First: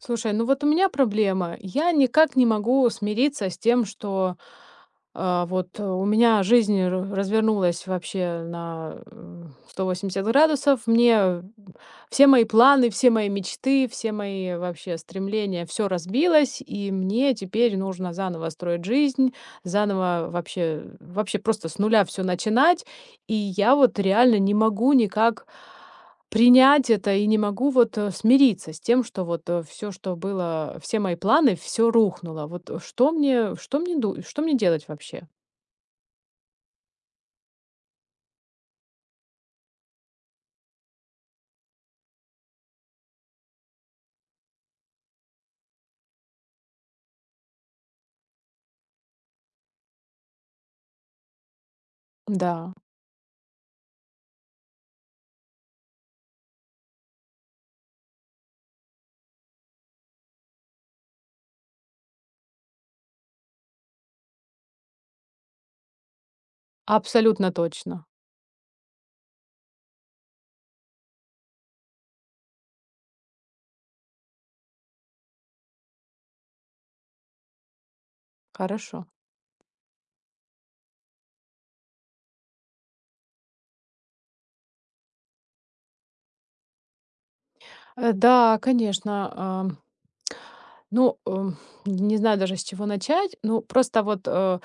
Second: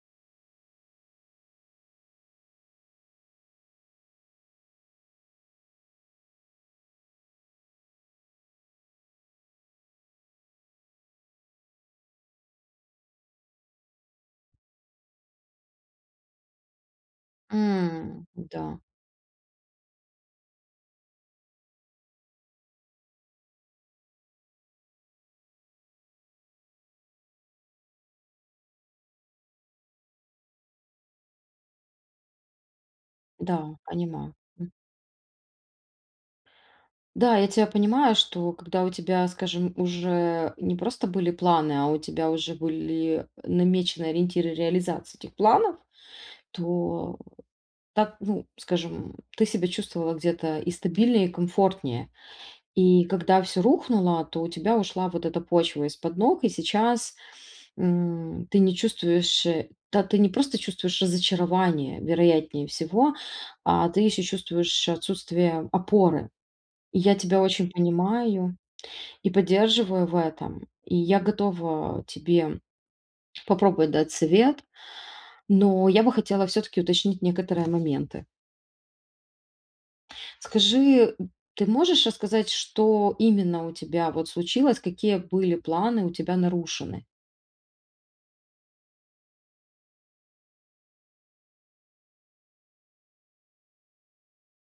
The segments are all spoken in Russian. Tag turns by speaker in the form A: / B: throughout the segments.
A: Слушай, ну вот у меня проблема. Я никак не могу смириться с тем, что у меня жизнь развернулась вообще на 180 градусов. Мне все мои планы, все мои мечты, все мои вообще стремления, все разбилось, и мне теперь нужно
B: М,
A: заново
B: да,
A: строить жизнь, заново вообще, вообще просто с нуля все начинать. И я вот реально не могу никак принять это и не могу смириться с тем, что вот, все, что было, все мои планы, все рухнуло. Что мне
B: да,
A: что мне ду
B: понимаю.
A: что мне
B: М.
A: делать вообще?
B: Да, я тебя понимаю, что когда у тебя, скажем, уже не просто были планы, а у тебя уже были намечены ориентиры реализации этих планов, то так, ну, скажем, ты себя чувствовала где-то и стабильнее, и комфортнее.
A: Да,
B: И когда все рухнуло, то у тебя ушла вот эта почва из-под ног, и сейчас, ты не чувствуешь, да, ты не просто чувствуешь разочарование, вероятнее всего, а ты еще чувствуешь отсутствие опоры. И я тебя
A: абсолютно
B: очень
A: точно.
B: понимаю и поддерживаю в этом. И я готова тебе попробовать дать совет, но я бы хотела все-таки уточнить некоторые моменты.
A: Хорошо.
B: Скажи, ты можешь рассказать, что именно у тебя вот случилось, какие были планы у тебя нарушены?
A: Да, конечно, ам, ну, эм, не знаю даже, с чего начать. Ну, просто вот, э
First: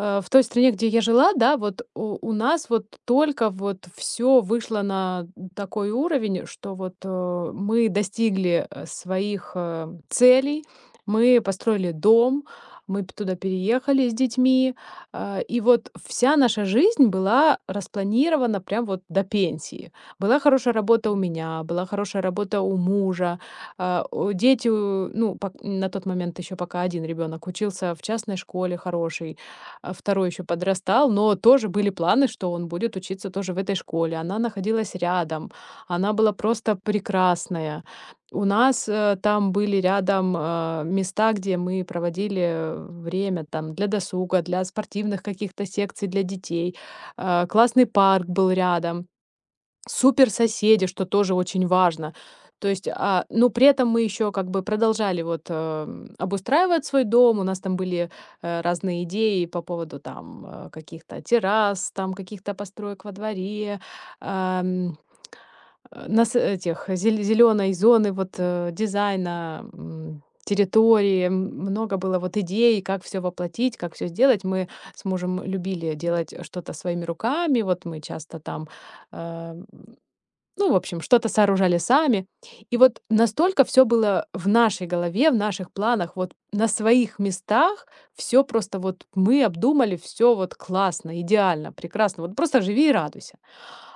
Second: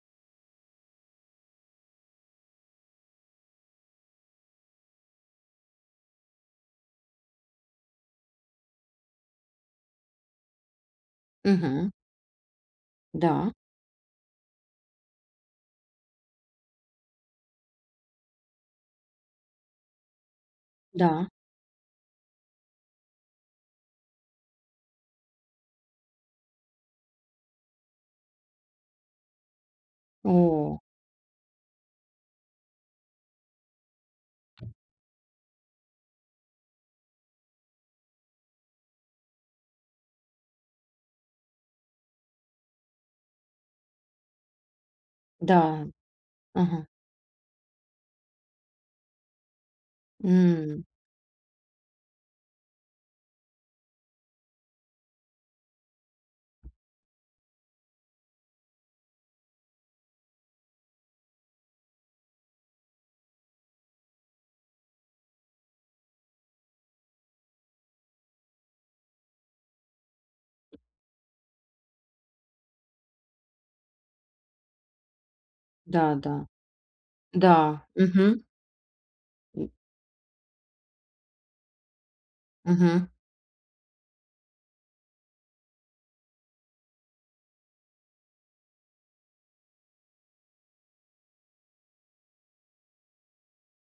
A: Э, в той стране, где я жила, да, вот у нас вот только вот все вышло на такой уровень, что мы достигли, своих, целей. Мы
B: Мгм.
A: построили дом, мы п туда
B: Да,
A: переехали с детьми, и вот вся наша жизнь была распланирована прям вот до пенсии. Была хорошая работа у
B: да.
A: меня, была хорошая работа у мужа, а, о дети, у ну, пак на тот момент еще пока один ребенок учился в частной школе хороший, второй еще
B: О,
A: подрастал, но тоже были планы, что он будет учиться тоже в этой школе. Она находилась рядом, она была просто прекрасная. У нас там были рядом места, где мы проводили время там для досуга, для спортивных каких-то
B: да.
A: секций для детей.
B: Ага.
A: Классный парк был рядом, супер
B: М,
A: соседи, что тоже очень важно. То есть, а, ну, при этом мы еще как бы продолжали обустраивать свой дом. У нас там были, разные идеи по поводу там, каких-то террас, там каких-то построек во дворе, ам, нас этих зеленой зоны, дизайна, территории. Много было вот идей, как все воплотить, как все сделать. Мы с мужем любили
B: да, да.
A: делать что-то своими
B: Да.
A: руками. Вот мы часто
B: Мгм.
A: там, э,
B: М,
A: ну, в общем, что-то сооружали сами. И вот
B: мгм.
A: настолько все было в нашей голове, в наших планах, вот на своих местах. Все просто вот мы обдумали, все вот классно, идеально, прекрасно. Вот просто живи и радуйся.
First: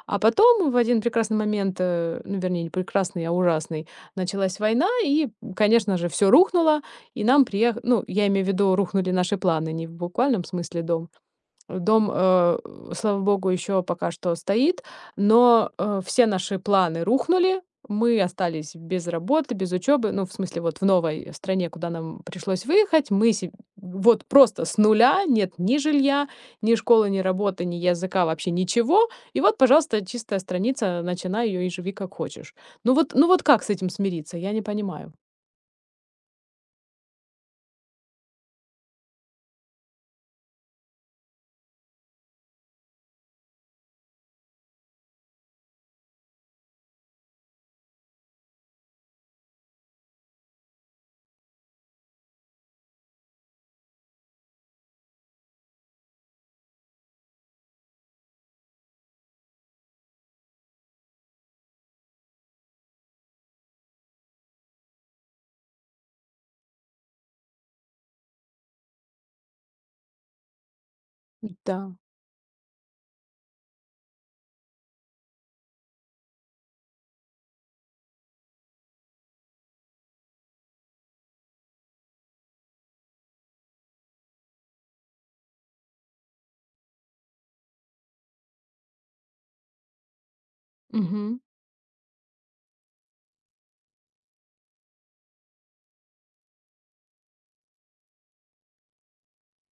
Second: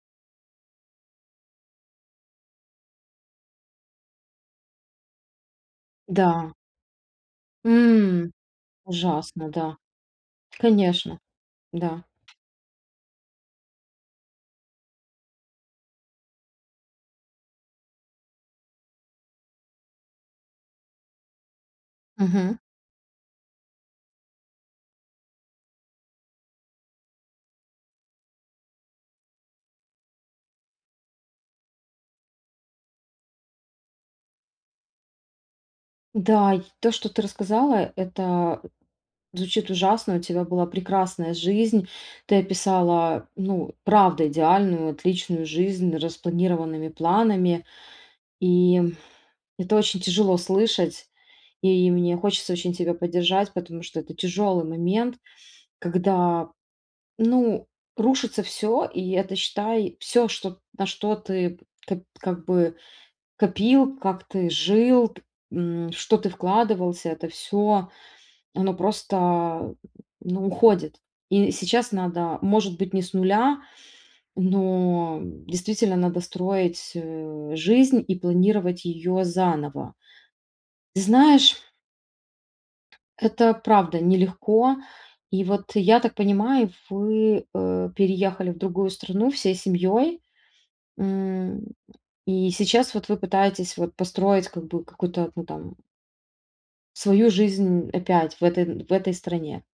A: А потом в один прекрасный момент, ну, вернее, не прекрасный, а ужасный, началась война, и, конечно же, все
B: Да.
A: рухнуло, и нам приех ну, я
B: М,
A: имею в виду, рухнули наши
B: Ужасно,
A: планы,
B: да.
A: не в буквальном смысле дом.
B: Конечно, да.
A: Дом, слава богу, еще пока что стоит, но, все наши планы рухнули. Мы остались без работы, без учебы. Ну, в смысле, вот в новой стране, куда нам
B: Мгм.
A: пришлось выехать, мы се вот просто с нуля, нет ни жилья, ни школы, ни работы, ни языка, вообще ничего. И вот, пожалуйста, чистая страница, начинай ее и живи как хочешь. Ну вот ну вот как с этим смириться? Я не понимаю.
B: Да, и то, что ты рассказала, это звучит ужасно, у тебя была прекрасная жизнь, ты описала, ну, правда, идеальную, отличную жизнь распланированными планами, и это очень тяжело слышать, и мне хочется очень тебя поддержать, потому что это тяжелый момент, когда, ну, рушится все, и это, считай, все, что, на что ты как бы копил, как ты жил, что ты вкладывался, это все оно просто, ну, уходит. И сейчас
A: Да.
B: надо, может быть, не с нуля, но действительно надо строить, жизнь и планировать ее заново. Ты знаешь, это правда нелегко. И вот я так понимаю, вы, переехали в другую страну всей семьей,
A: Мгм.
B: и сейчас вот вы пытаетесь вот построить как бы какую-то, ну, там, свою жизнь опять в этой стране.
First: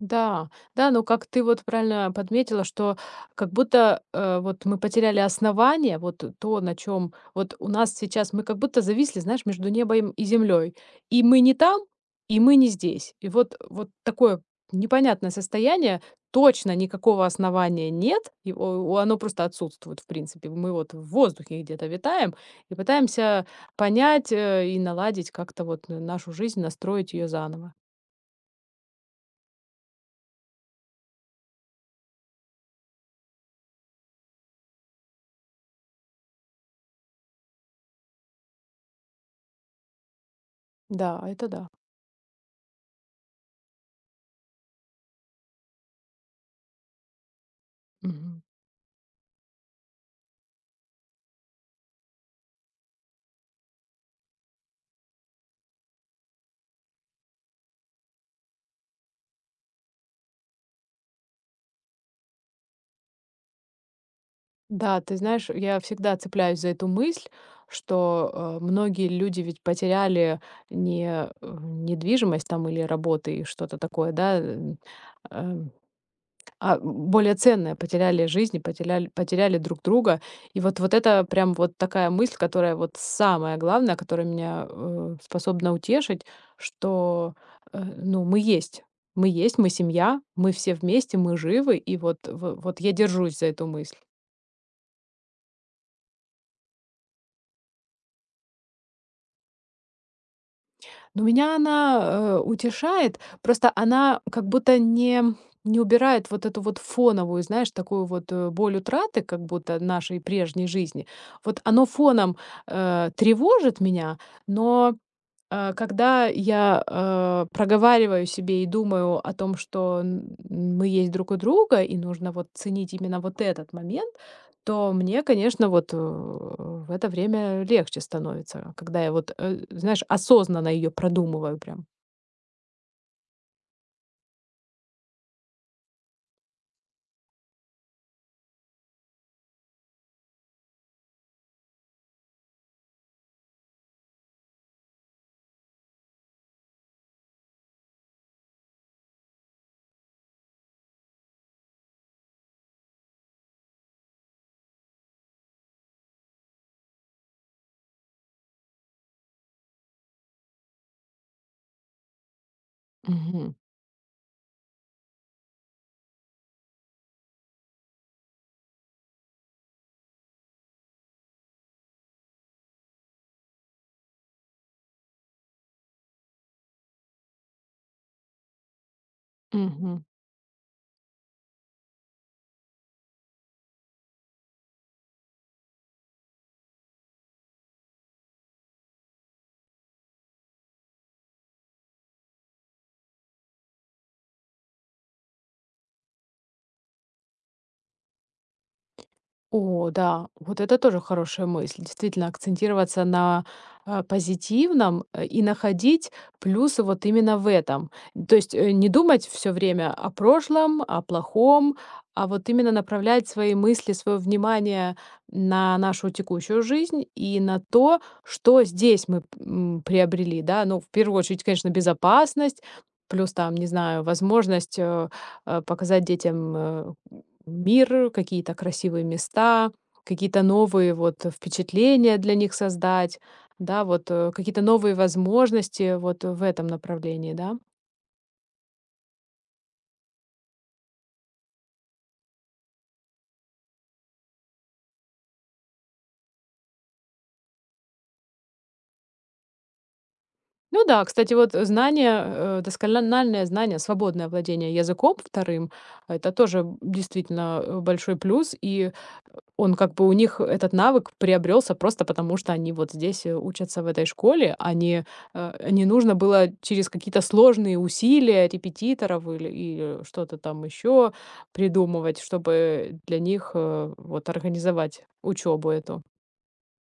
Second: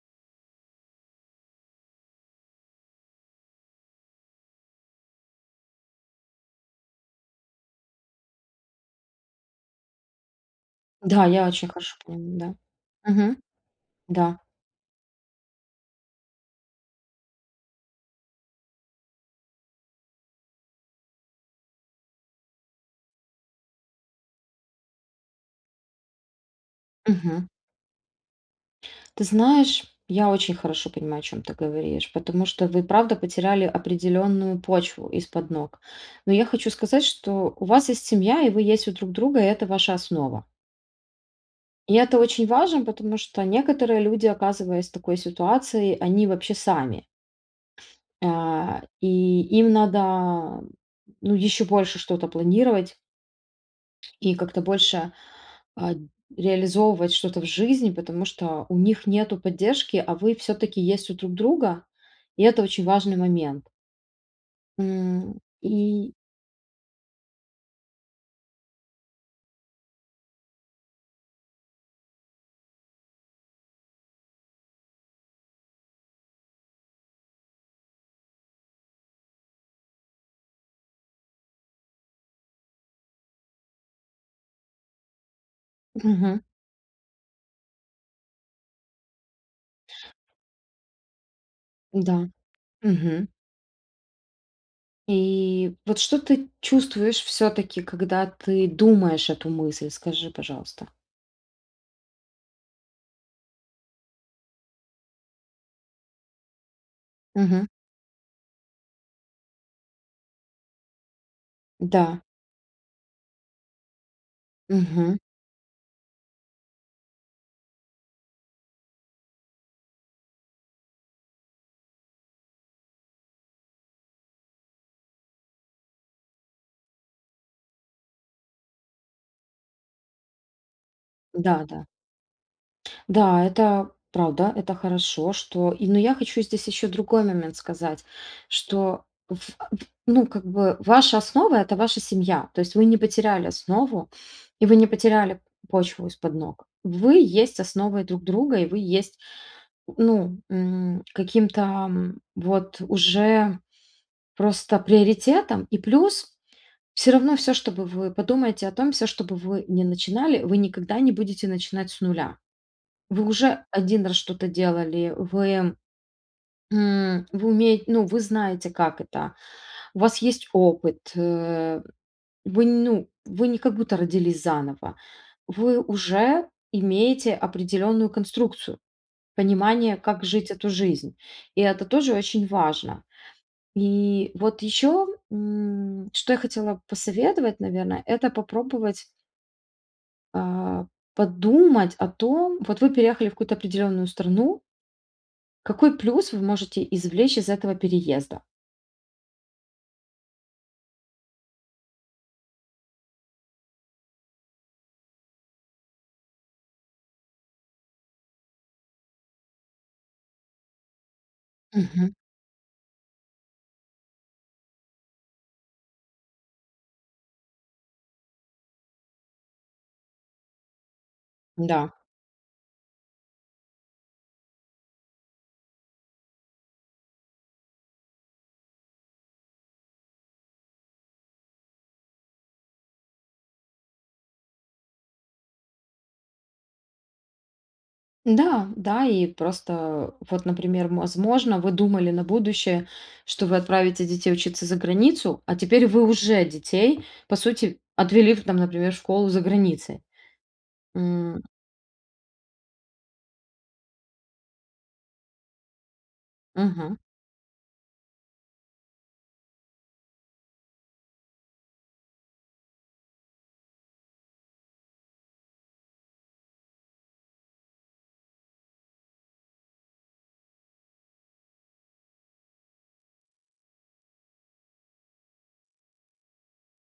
A: Да, да, ну как ты вот правильно подметила, что как будто вот мы потеряли основание, вот то, на чем вот у нас сейчас мы как будто зависли, знаешь, между небом и землей.
B: Да,
A: И мы
B: я
A: не
B: очень
A: там,
B: хорошо
A: и мы
B: понимаю,
A: не
B: да.
A: здесь. И
B: Мгм.
A: вот, вот
B: Да,
A: такое непонятное состояние, точно никакого основания нет, его, оно просто отсутствует, в принципе. Мы вот в воздухе где-то витаем и пытаемся понять и наладить как-то вот нашу жизнь, настроить ее
B: мгм.
A: заново.
B: Ты знаешь, я очень хорошо понимаю, о чем ты говоришь, потому что вы, правда, потеряли определенную почву из-под ног. Но я хочу сказать, что у вас есть семья, и вы есть у друг друга, и это ваша основа.
A: Да, это да.
B: И это очень важно, потому что некоторые люди, оказываясь в такой ситуации, они вообще сами.
A: Мгм.
B: И им надо, ну, еще больше что-то планировать и как-то больше а, реализовывать что-то в жизни, потому что у них нету поддержки, а вы все-таки есть у друг друга, и это очень важный момент.
A: Да, ты
B: М,
A: знаешь, я
B: и
A: всегда цепляюсь за эту мысль, что многие люди ведь потеряли не э, недвижимость там или работы и что-то такое, да, э, а более ценное, потеряли жизни, потеряли друг друга. И вот, вот это прям вот такая мысль, которая вот самая главная, которая меня способна утешить,
B: мгм,
A: что ну, мы есть. Мы есть, мы семья, мы все вместе, мы живы, и вот,
B: да,
A: вот я
B: мгм.
A: держусь за эту мысль.
B: И вот что ты чувствуешь все-таки, когда ты думаешь эту мысль, скажи, пожалуйста.
A: Но меня она, утешает, просто она как будто не убирает вот эту вот фоновую,
B: Мгм.
A: знаешь, такую боль утраты как будто нашей прежней жизни. Вот оно
B: Да,
A: фоном, тревожит меня, но
B: мгм,
A: когда я, проговариваю себе и думаю о том, что, н мы есть друг у друга и нужно вот ценить именно вот этот момент, то мне, конечно, вот, в это время легче становится, когда я вот, знаешь, осознанно ее
B: да,
A: продумываю
B: да.
A: прям.
B: Да, это правда, это хорошо, что и но я хочу здесь еще другой момент сказать, что в ну, как бы ваша основа- это ваша семья. То есть вы не потеряли основу, и вы не потеряли почву из-под ног. Вы есть основой друг друга, и вы есть, ну, каким-то, вот уже просто приоритетом. И плюс все равно все что бы вы подумаете о том, все что бы вы не начинали, вы никогда не будете начинать с нуля. Вы
A: Мгм.
B: уже один раз что-то делали, вы умеете, ну, вы знаете, как это, у вас есть опыт, вы, ну, вы не как будто родились заново. Вы уже имеете определенную конструкцию, понимание,
A: Мгм.
B: как жить эту жизнь. И это тоже очень важно. И вот еще, что я хотела посоветовать, наверное, это попробовать, а, подумать о том, вот вы переехали в какую-то определенную страну. Какой плюс вы можете извлечь из этого переезда?
A: О да, вот это тоже хорошая мысль. Действительно, акцентироваться на, позитивном, и находить плюсы вот именно в этом. То есть, не думать все время о прошлом, о плохом,
B: Мгм.
A: а вот именно направлять свои мысли, свое внимание на нашу текущую жизнь и на то, что здесь мы, приобрели, да. Ну, в первую очередь, конечно,
B: Да.
A: безопасность, плюс там, не знаю, возможность, показать детям, мир, какие-то красивые места, какие-то новые впечатления для них создать, да, вот, какие-то новые возможности вот в этом направлении, да.
B: Да, да, и просто вот, например, возможно, вы думали на будущее, что вы отправите детей учиться за границу, а теперь вы уже детей, по сути, отвели в, там, например, в школу за границей.
A: Ну да, кстати,
B: М,
A: вот знание, доскональное знание, свободное владение языком вторым- это тоже,
B: мгм.
A: действительно, большой плюс. И он как бы у них этот навык приобрелся просто потому, что они вот здесь, учатся в этой школе, а не, не нужно было через какие-то сложные усилия репетиторов или и что-то там еще придумывать, чтобы для них, вот организовать учебу эту.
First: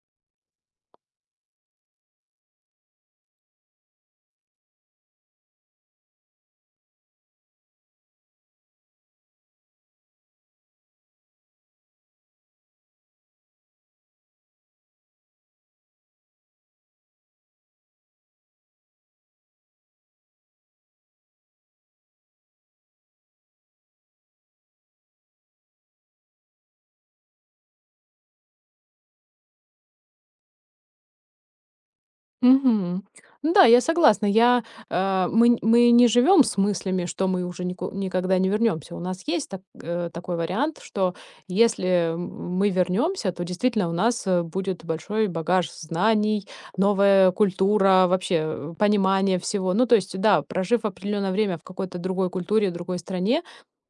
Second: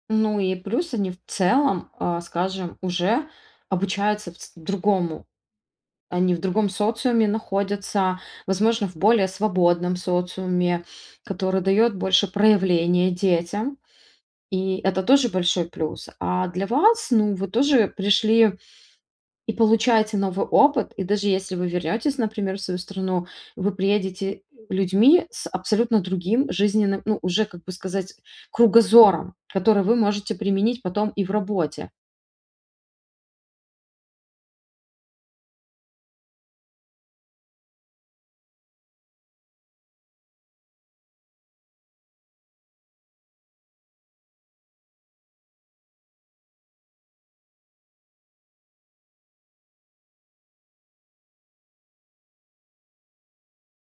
B: Ну и плюс они в целом, скажем, уже обучаются другому. Они в другом социуме находятся, возможно, в более свободном социуме, который дает больше проявления детям. И это тоже большой плюс. А для вас, ну, вы тоже пришли и получаете новый опыт. И даже если вы вернетесь, например, в свою страну, вы приедете людьми с абсолютно другим жизненным, ну, уже, как бы сказать, кругозором, который вы можете применить потом и в работе.
A: Мгм. Ну да, я согласна. Я, мы н мы не живем с мыслями, что мы уже нику никогда не вернемся. У нас есть так такой вариант, что если, м, мы вернемся, то действительно у нас, будет большой багаж знаний, новая культура, вообще, понимание всего. Ну, то есть, да, прожив определенное время в какой-то другой культуре, другой стране,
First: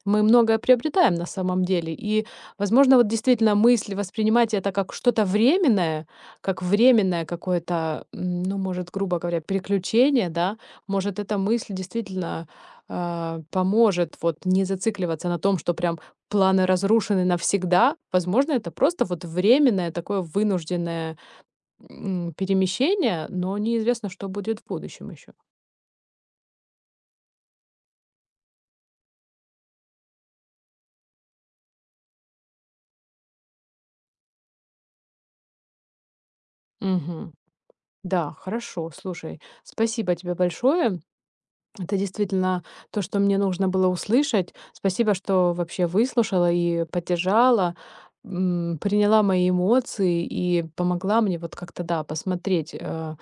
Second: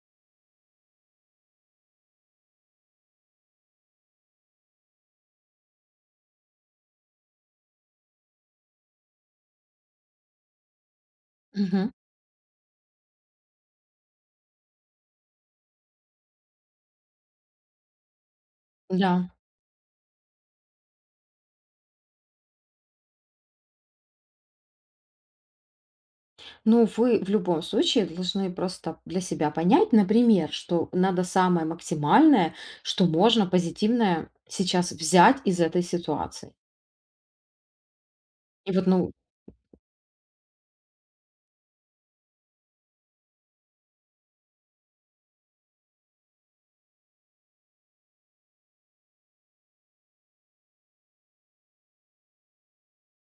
A: мы многое приобретаем на самом деле. И, возможно, вот действительно мысли воспринимать это как что-то временное, как временное какое-то, ну, может, грубо говоря, переключение, да, может, эта мысль
B: Мгм.
A: действительно поможет вот не зацикливаться на том, что прям планы разрушены навсегда. Возможно, это просто вот
B: Да.
A: временное такое вынужденное, перемещение, но неизвестно, что будет в будущем еще.
B: Ну, вы в любом случае должны просто для себя понять, например, что надо самое максимальное, что можно позитивное сейчас взять из этой ситуации.
A: Да,
B: И вот,
A: хорошо,
B: ну,
A: слушай, спасибо тебе большое. Это действительно то, что мне нужно было услышать. Спасибо, что вообще выслушала и поддержала, приняла мои эмоции и помогла мне вот как-то, да, посмотреть,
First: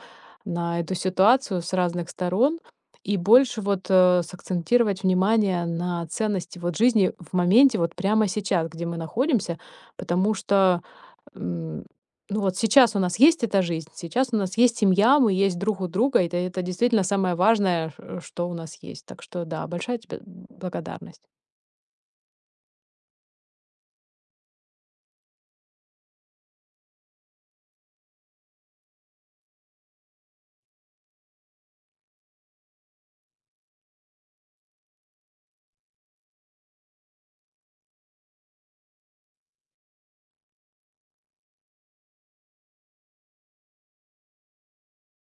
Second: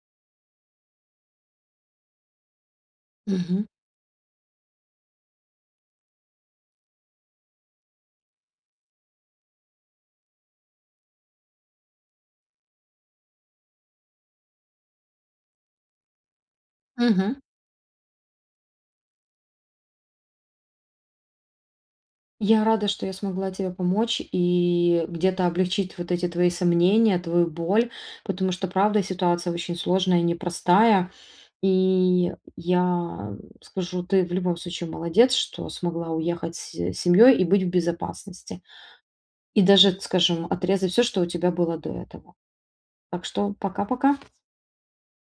A: на эту ситуацию с разных сторон и больше
B: мгм,
A: вот, сакцентировать внимание на ценности вот жизни в моменте, вот прямо сейчас, где мы находимся. Потому что, ну вот сейчас у нас есть эта жизнь, сейчас у нас есть семья, мы есть друг у друга, и это действительно
B: мгм.
A: самое важное, что у нас есть. Так что да, большая тебе благодарность.
B: Я рада, что я смогла тебе помочь и где-то облегчить вот эти твои сомнения, твою боль, потому что, правда, ситуация очень сложная и непростая. И я скажу, ты в любом случае молодец, что смогла уехать с семьей и быть в безопасности. И даже, скажем, отрезай все, что у тебя было до этого. Так что пока-пока.